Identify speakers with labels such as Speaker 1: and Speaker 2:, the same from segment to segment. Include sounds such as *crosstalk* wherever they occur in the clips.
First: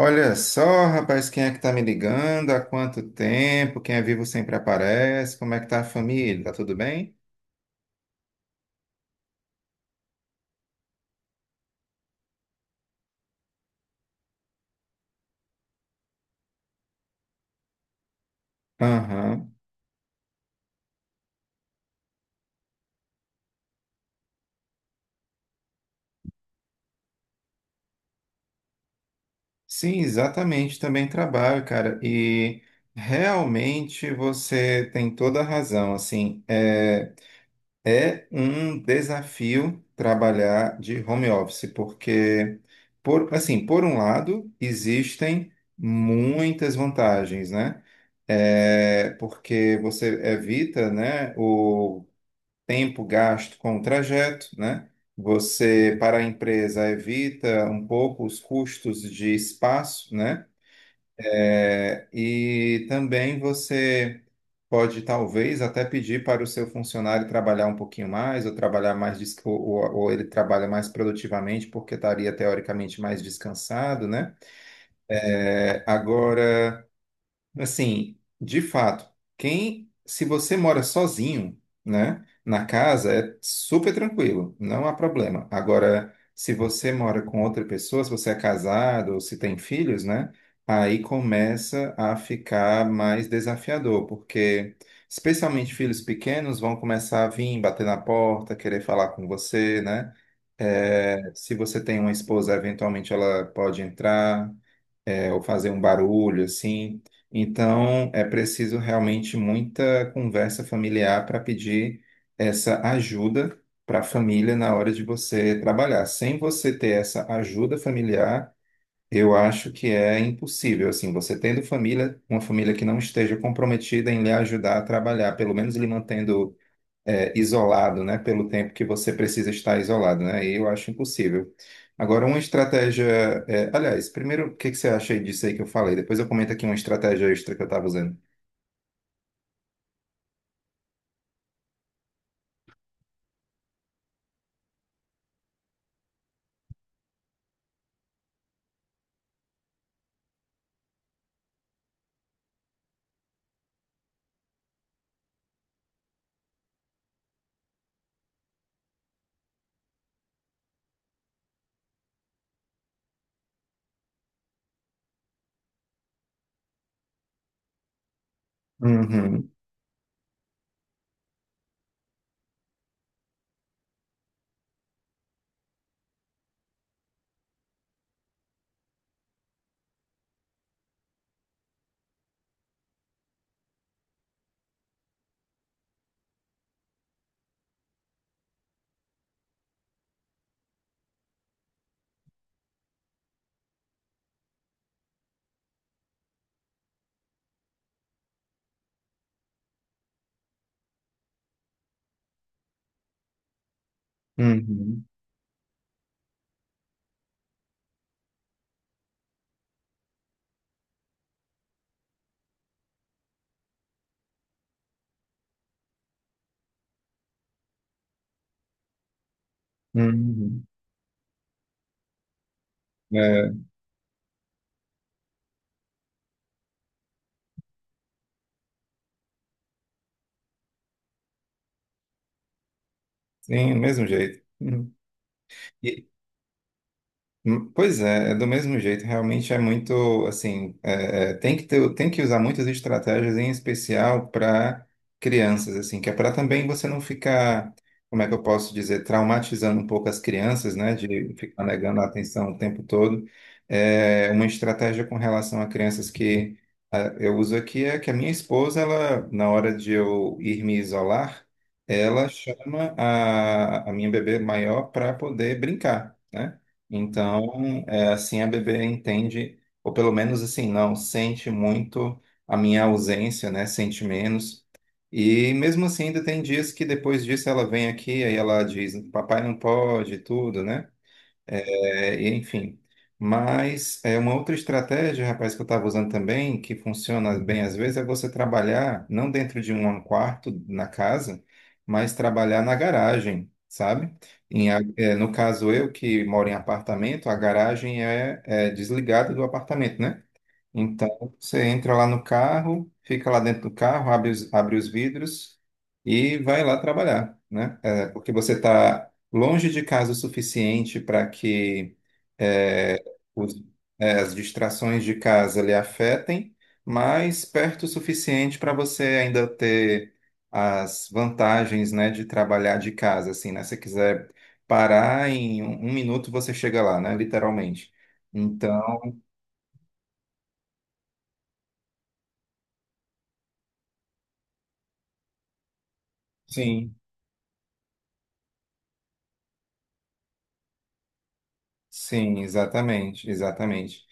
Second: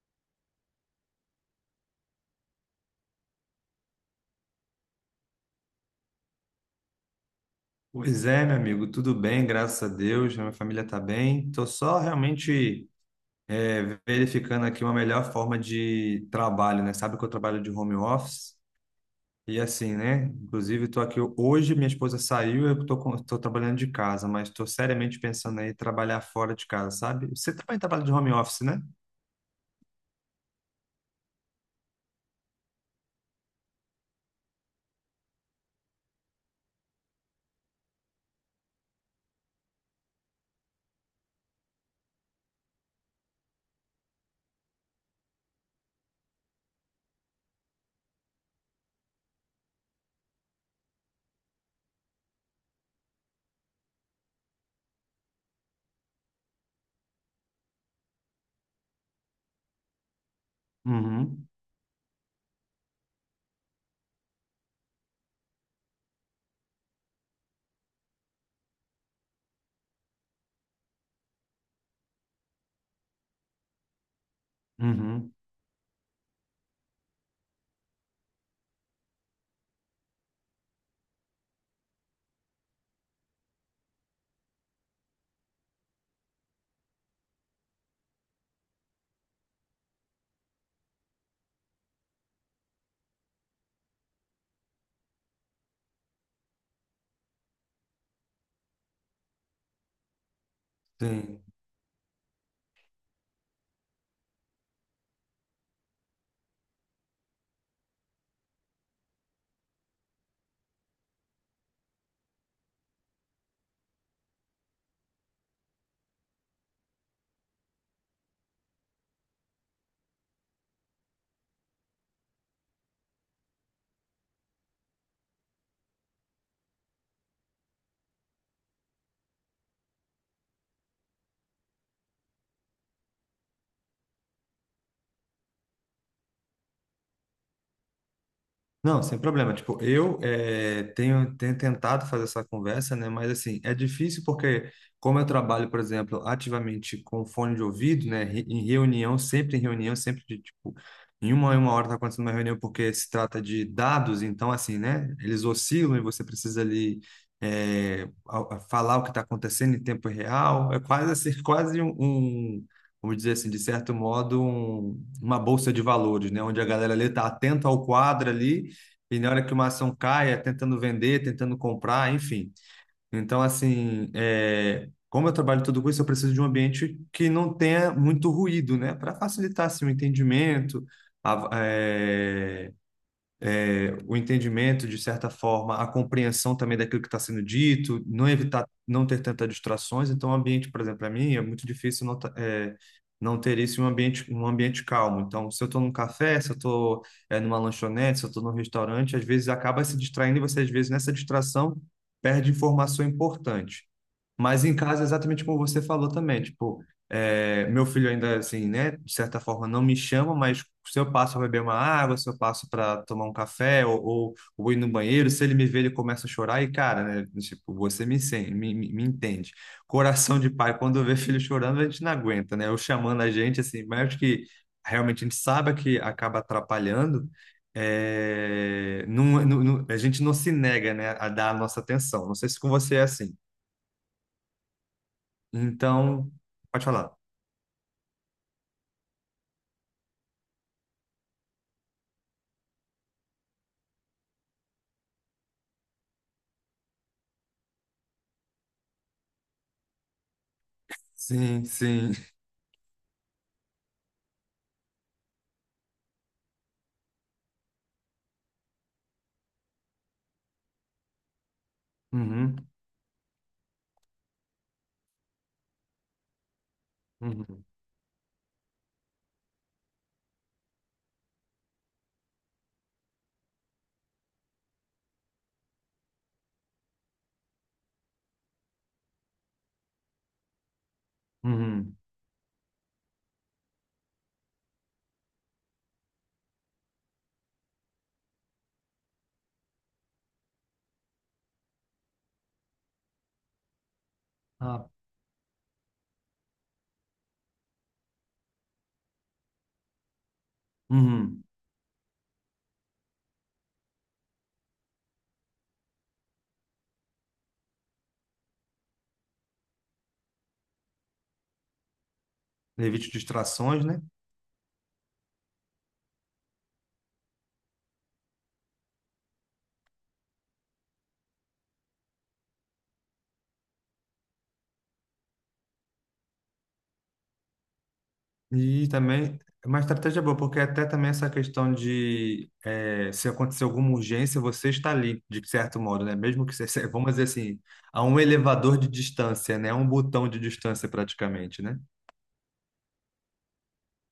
Speaker 1: Olha só, rapaz, quem é que tá me ligando? Há quanto tempo? Quem é vivo sempre aparece. Como é que tá a família? Tá tudo bem?
Speaker 2: Pois é, meu amigo, tudo bem, graças a Deus, a minha família está bem. Estou só realmente verificando aqui uma melhor forma de trabalho, né? Sabe que eu trabalho de home office
Speaker 1: Aham.
Speaker 2: e assim, né? Inclusive, estou aqui hoje, minha esposa saiu, eu estou trabalhando de casa, mas estou seriamente pensando aí em trabalhar fora de casa, sabe? Você também trabalha de home office, né?
Speaker 1: Sim, exatamente. Também trabalho, cara. E realmente você tem toda a razão. Assim, é. É um desafio trabalhar de home office, porque, assim, por um lado, existem muitas vantagens, né? É, porque você evita, né, o tempo gasto com o trajeto, né? Você, para a empresa, evita um pouco os custos de espaço, né?
Speaker 2: Uhum,
Speaker 1: É, e também você pode, talvez, até pedir para o seu funcionário trabalhar um pouquinho mais, ou trabalhar mais, ou ele trabalha mais produtivamente, porque estaria teoricamente mais descansado, né?
Speaker 2: uhum,
Speaker 1: É, agora. Assim, de fato, se você mora sozinho, né, na casa, é super tranquilo, não há problema. Agora, se você mora com outra pessoa, se você é casado ou se tem filhos, né, aí começa a ficar mais desafiador, porque especialmente filhos pequenos vão começar a vir, bater na porta, querer falar com você, né? É,
Speaker 2: sim.
Speaker 1: se você tem uma esposa, eventualmente ela pode entrar ou fazer um barulho assim. Então, é preciso realmente muita conversa familiar para pedir essa ajuda para a família na hora de você trabalhar. Sem você ter essa ajuda familiar, eu acho que é impossível. Assim, você tendo família, uma família que não esteja comprometida em lhe ajudar a trabalhar, pelo menos lhe mantendo isolado, né, pelo tempo que você precisa estar isolado, né? E eu acho impossível. Agora, uma estratégia, aliás, primeiro, o que que você acha aí disso aí que eu falei? Depois eu comento aqui uma estratégia extra que eu estava usando.
Speaker 2: Não, sem problema. Tipo, eu tenho tentado fazer essa conversa, né? Mas assim, é difícil porque, como eu trabalho, por exemplo, ativamente com fone de ouvido, né? Em reunião, sempre de tipo, em uma hora tá acontecendo uma reunião porque se trata de dados, então assim, né? Eles oscilam e você precisa ali eh, a falar o que está acontecendo em tempo real. É quase assim, *laughs* quase um, vamos dizer assim, de certo modo, uma bolsa de valores, né? Onde a galera ali está atenta ao quadro ali e na hora
Speaker 1: Uhum,
Speaker 2: que uma ação cai, é tentando vender, tentando comprar, enfim. Então, assim, é, como eu trabalho tudo com isso, eu preciso de um ambiente que não tenha muito ruído, né? Para facilitar, assim, o entendimento, a, é, o entendimento, de certa forma, a compreensão também daquilo que está sendo dito, não evitar, não ter tantas distrações. Então, o ambiente, por exemplo, para mim é muito difícil não, não ter isso em um ambiente calmo. Então, se eu estou num café, se eu estou numa lanchonete, se eu estou num restaurante, às vezes acaba se distraindo e você, às vezes, nessa distração, perde informação importante. Mas em casa,
Speaker 1: uhum,
Speaker 2: exatamente como você falou também, tipo, é, meu filho ainda, assim, né, de certa forma não me chama, mas se eu passo para beber uma água, se eu passo para tomar um café ou ir no banheiro, se ele me vê, ele começa a chorar e, cara, né, tipo, você me, sen- me, me me entende. Coração de
Speaker 1: uhum.
Speaker 2: pai, quando vê *laughs* filho chorando, a gente não aguenta, né, ou chamando a
Speaker 1: É,
Speaker 2: gente, assim, mas acho que realmente a gente sabe que acaba atrapalhando, a gente não se nega, né, a dar a nossa atenção. Não sei se com você é assim.
Speaker 1: sim, do mesmo jeito. Uhum. E,
Speaker 2: Então, pode falar.
Speaker 1: Pois é, é do mesmo jeito, realmente é muito, assim, é, é, tem que ter, tem que usar muitas estratégias, em especial para crianças, assim, que é para também você não ficar, como é que eu posso dizer, traumatizando um pouco as crianças, né, de ficar
Speaker 2: Sim,
Speaker 1: negando a
Speaker 2: sim.
Speaker 1: atenção o tempo todo. É, uma estratégia com relação a crianças que eu uso aqui é que a minha esposa, ela, na hora de eu ir me isolar, ela
Speaker 2: Uhum,
Speaker 1: chama a minha bebê maior para poder brincar. Né?
Speaker 2: uhum,
Speaker 1: Então, assim a bebê entende, ou pelo menos assim, não, sente muito a minha ausência, né? Sente menos. E mesmo assim, ainda tem dias que depois disso ela vem aqui, aí ela diz, papai não pode, e tudo, né?
Speaker 2: uhum.
Speaker 1: É, e enfim. Mas é uma outra estratégia, rapaz, que eu estava usando também, que funciona bem às vezes, é você trabalhar não dentro de um quarto na casa, mas trabalhar na garagem, sabe?
Speaker 2: Ah,
Speaker 1: No caso eu que moro em apartamento, a garagem é desligada do apartamento, né? Então,
Speaker 2: uhum.
Speaker 1: você entra lá no carro, fica lá dentro do carro, abre os vidros e vai lá trabalhar, né? É, porque você está longe de casa o suficiente para que é,
Speaker 2: Evite
Speaker 1: os-
Speaker 2: distrações, né?
Speaker 1: as distrações de casa lhe afetem, mas perto o suficiente para você ainda ter as vantagens, né, de trabalhar de casa, assim, né? Se você quiser parar em um minuto, você chega lá, né? Literalmente.
Speaker 2: E
Speaker 1: Então,
Speaker 2: também, é uma estratégia boa, porque até também essa questão de se acontecer alguma urgência, você está ali, de certo modo, né? Mesmo que você, *laughs*
Speaker 1: sim.
Speaker 2: vamos dizer assim, a um elevador de distância, né? A um botão de distância praticamente, né?
Speaker 1: Sim, exatamente, exatamente.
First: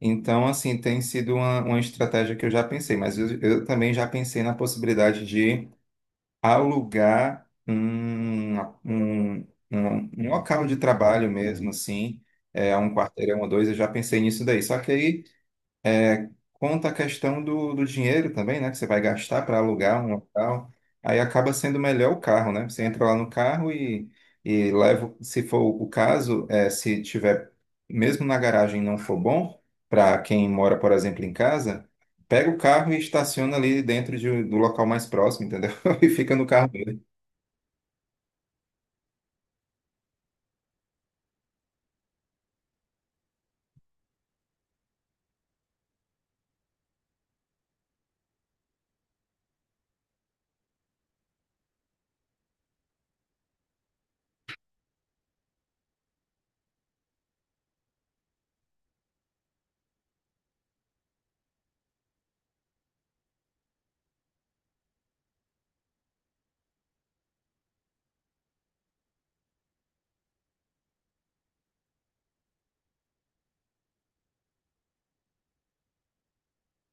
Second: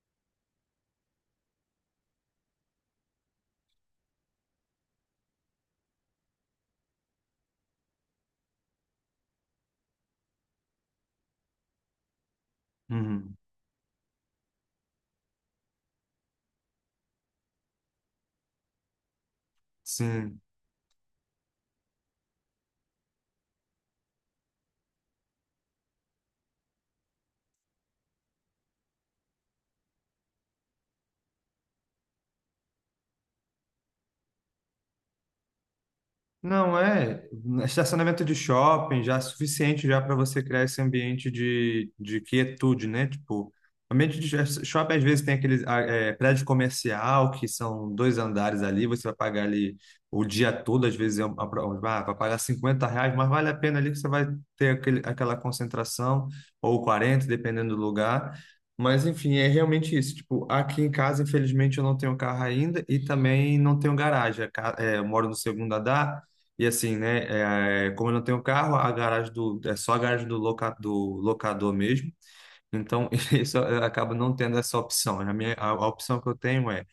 Speaker 1: Então, assim, tem sido uma estratégia que eu já pensei, mas eu também já pensei na possibilidade de alugar um, um local de trabalho mesmo, assim, um
Speaker 2: Uhum.
Speaker 1: quarteirão ou dois, eu já pensei nisso daí. Só que aí conta a questão do dinheiro também, né? Que você vai gastar para alugar um
Speaker 2: Sim.
Speaker 1: local. Aí acaba sendo melhor o carro, né? Você entra lá no carro e leva, se for o caso, se tiver, mesmo na garagem não for bom, para quem mora, por exemplo, em casa, pega o carro e estaciona ali dentro do local mais próximo, entendeu? *laughs* E fica no carro
Speaker 2: Não
Speaker 1: dele.
Speaker 2: é estacionamento de shopping já é suficiente já para você criar esse ambiente de quietude, né? Tipo, ambiente de shopping às vezes tem aquele ah, é, prédio comercial que são dois andares ali, você vai pagar ali o dia todo, às vezes é uma, vai pagar R$ 50, mas vale a pena ali que você vai ter aquela concentração, ou 40, dependendo do lugar. Mas enfim, é realmente isso. Tipo, aqui em casa, infelizmente, eu não tenho carro ainda e também não tenho garagem. Eu moro no segundo andar. E assim, né? É, como eu não tenho carro, a garagem do, é só a garagem do, loca, do locador mesmo. Então, *laughs* isso acaba não tendo essa opção. A opção que eu tenho é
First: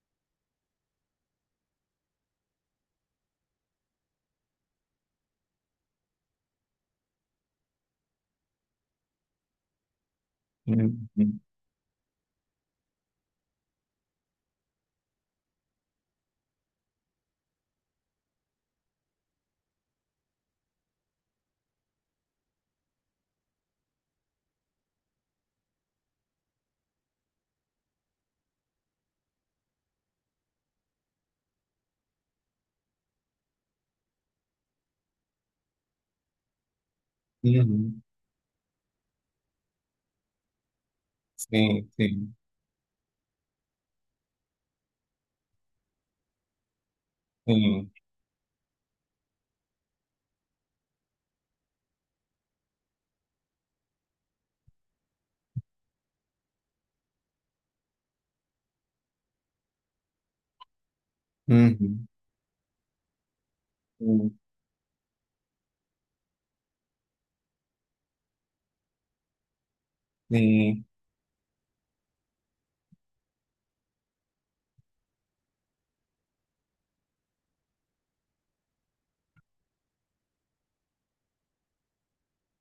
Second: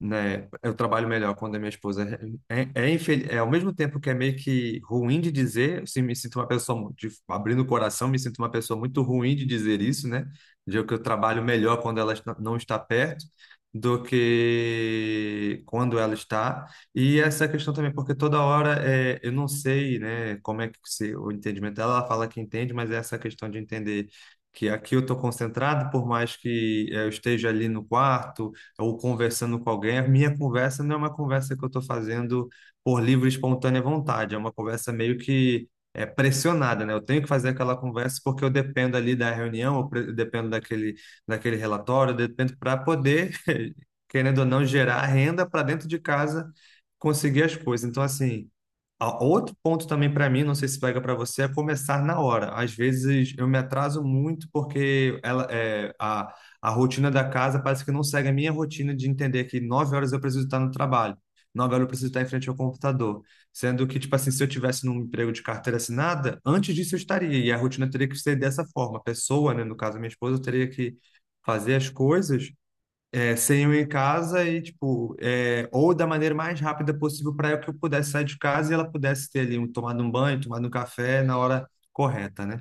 Speaker 2: né? Eu trabalho melhor quando a minha esposa é ao mesmo tempo que é meio que ruim de dizer, assim, me sinto uma pessoa abrindo o coração, me sinto uma pessoa muito ruim de dizer isso, né? De que eu
Speaker 1: Uhum.
Speaker 2: trabalho melhor quando não está perto do que quando ela está. E essa questão também, porque toda hora é, eu não sei, né, como é que se, o entendimento dela, ela fala que entende, mas é essa questão de entender que aqui eu estou concentrado, por mais que eu esteja ali no quarto ou conversando com alguém, a minha conversa não é uma conversa que eu estou fazendo por livre e espontânea vontade, é uma conversa meio que é, pressionada, né? Eu tenho que fazer aquela
Speaker 1: Uhum.
Speaker 2: conversa porque eu dependo ali da reunião, eu dependo daquele, daquele
Speaker 1: Sim,
Speaker 2: relatório, eu
Speaker 1: sim,
Speaker 2: dependo para poder, *laughs* querendo ou não, gerar renda para dentro de casa, conseguir as coisas.
Speaker 1: sim.
Speaker 2: Então, assim. Outro ponto também para mim, não sei se pega para você, é começar na hora. Às vezes eu me atraso muito porque ela, é, a rotina da casa parece que não segue a minha rotina de entender que 9 horas eu preciso estar no trabalho, 9 horas eu
Speaker 1: Uhum.
Speaker 2: preciso estar em frente ao computador. Sendo que, tipo assim,
Speaker 1: Uhum.
Speaker 2: se eu tivesse num emprego de carteira assinada, antes disso eu estaria, e a rotina teria que ser dessa forma. A pessoa, né, no caso, minha esposa, teria
Speaker 1: Sim.
Speaker 2: que fazer as coisas é, sem eu ir em casa e, tipo, é, ou da maneira mais rápida possível para que eu pudesse sair de casa e ela pudesse ter ali, um, tomado um banho, tomado um café na hora correta, né?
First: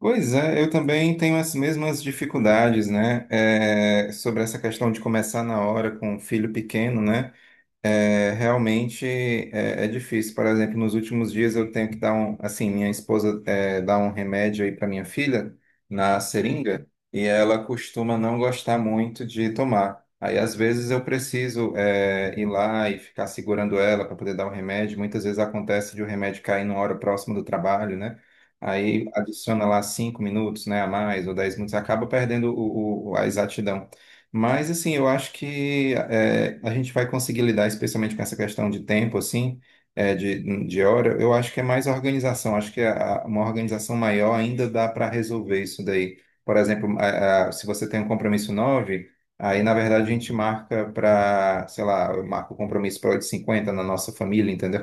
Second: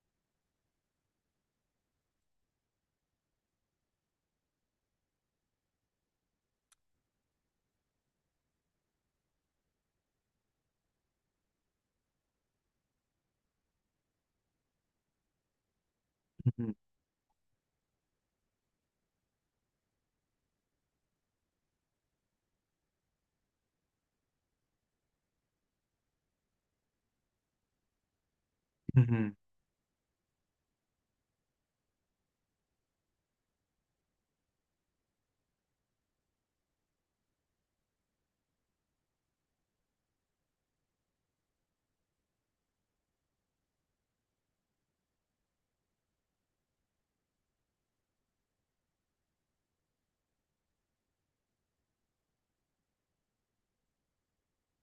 Speaker 1: Pois é, eu também tenho as mesmas dificuldades, né? É, sobre essa questão de começar na hora com um filho pequeno, né? É, realmente é difícil. Por exemplo, nos últimos dias eu tenho que dar um, assim, minha esposa dá um remédio aí para minha filha na
Speaker 2: Uhum,
Speaker 1: seringa e ela costuma não gostar muito de tomar. Aí às vezes eu preciso ir lá e ficar segurando ela para poder dar o remédio. Muitas vezes acontece de o remédio cair numa hora próxima do trabalho, né? Aí
Speaker 2: uhum,
Speaker 1: adiciona lá 5 minutos, né, a mais ou 10 minutos, acaba perdendo a exatidão, mas, assim, eu acho que a gente vai conseguir lidar, especialmente com essa questão de tempo, assim, de hora. Eu acho que é mais organização. Acho que uma organização maior ainda dá para resolver isso daí. Por exemplo, se você tem um compromisso 9, aí, na verdade, a gente marca para, sei lá, eu marco o compromisso para 8 h cinquenta na nossa família, entendeu?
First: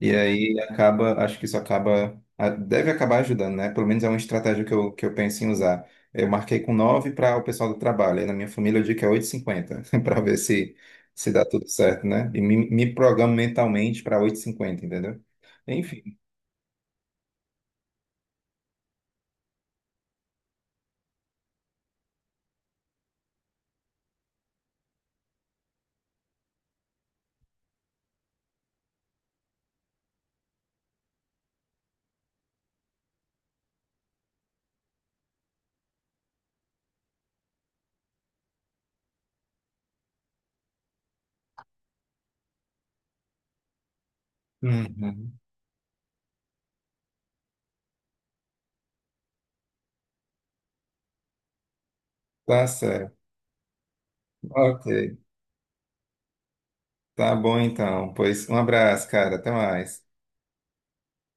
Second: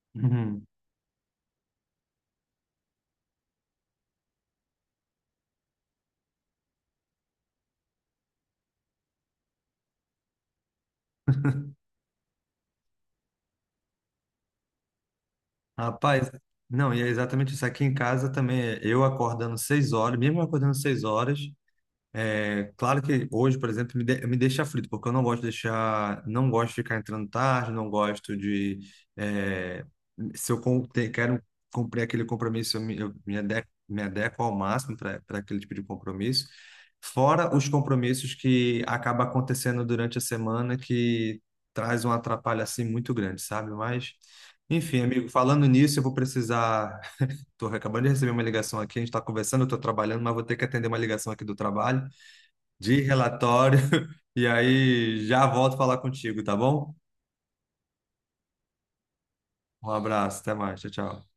Speaker 1: E aí
Speaker 2: uhum.
Speaker 1: acaba, acho que isso acaba, deve acabar ajudando, né? Pelo menos é uma estratégia que eu penso em usar. Eu marquei com 9 para o pessoal do trabalho. Aí na minha família eu digo que é 8h50 *laughs* para ver se dá tudo certo, né? E me programo mentalmente para 8h50, entendeu? Enfim.
Speaker 2: Rapaz, não, e é exatamente isso. Aqui em casa também, eu acordando 6 horas, mesmo acordando 6 horas, é, claro que hoje, por exemplo, me deixa aflito, porque eu não gosto de deixar, não gosto de ficar entrando tarde, não gosto de, é, se eu com- te- quero cumprir aquele compromisso, eu me adequo ao máximo para aquele tipo de compromisso. Fora os compromissos que acaba acontecendo durante a semana, que traz um atrapalho assim muito grande, sabe? Mas, enfim, amigo,
Speaker 1: Uhum.
Speaker 2: falando nisso, eu vou precisar. *laughs* Estou acabando de receber uma ligação aqui, a gente está conversando, eu estou trabalhando, mas vou ter que atender uma ligação aqui do trabalho
Speaker 1: Tá
Speaker 2: de
Speaker 1: certo.
Speaker 2: relatório. *laughs* E
Speaker 1: Ok.
Speaker 2: aí já volto falar contigo, tá bom?
Speaker 1: Tá bom então. Pois um abraço, cara. Até
Speaker 2: Um
Speaker 1: mais.
Speaker 2: abraço, até mais, tchau, tchau.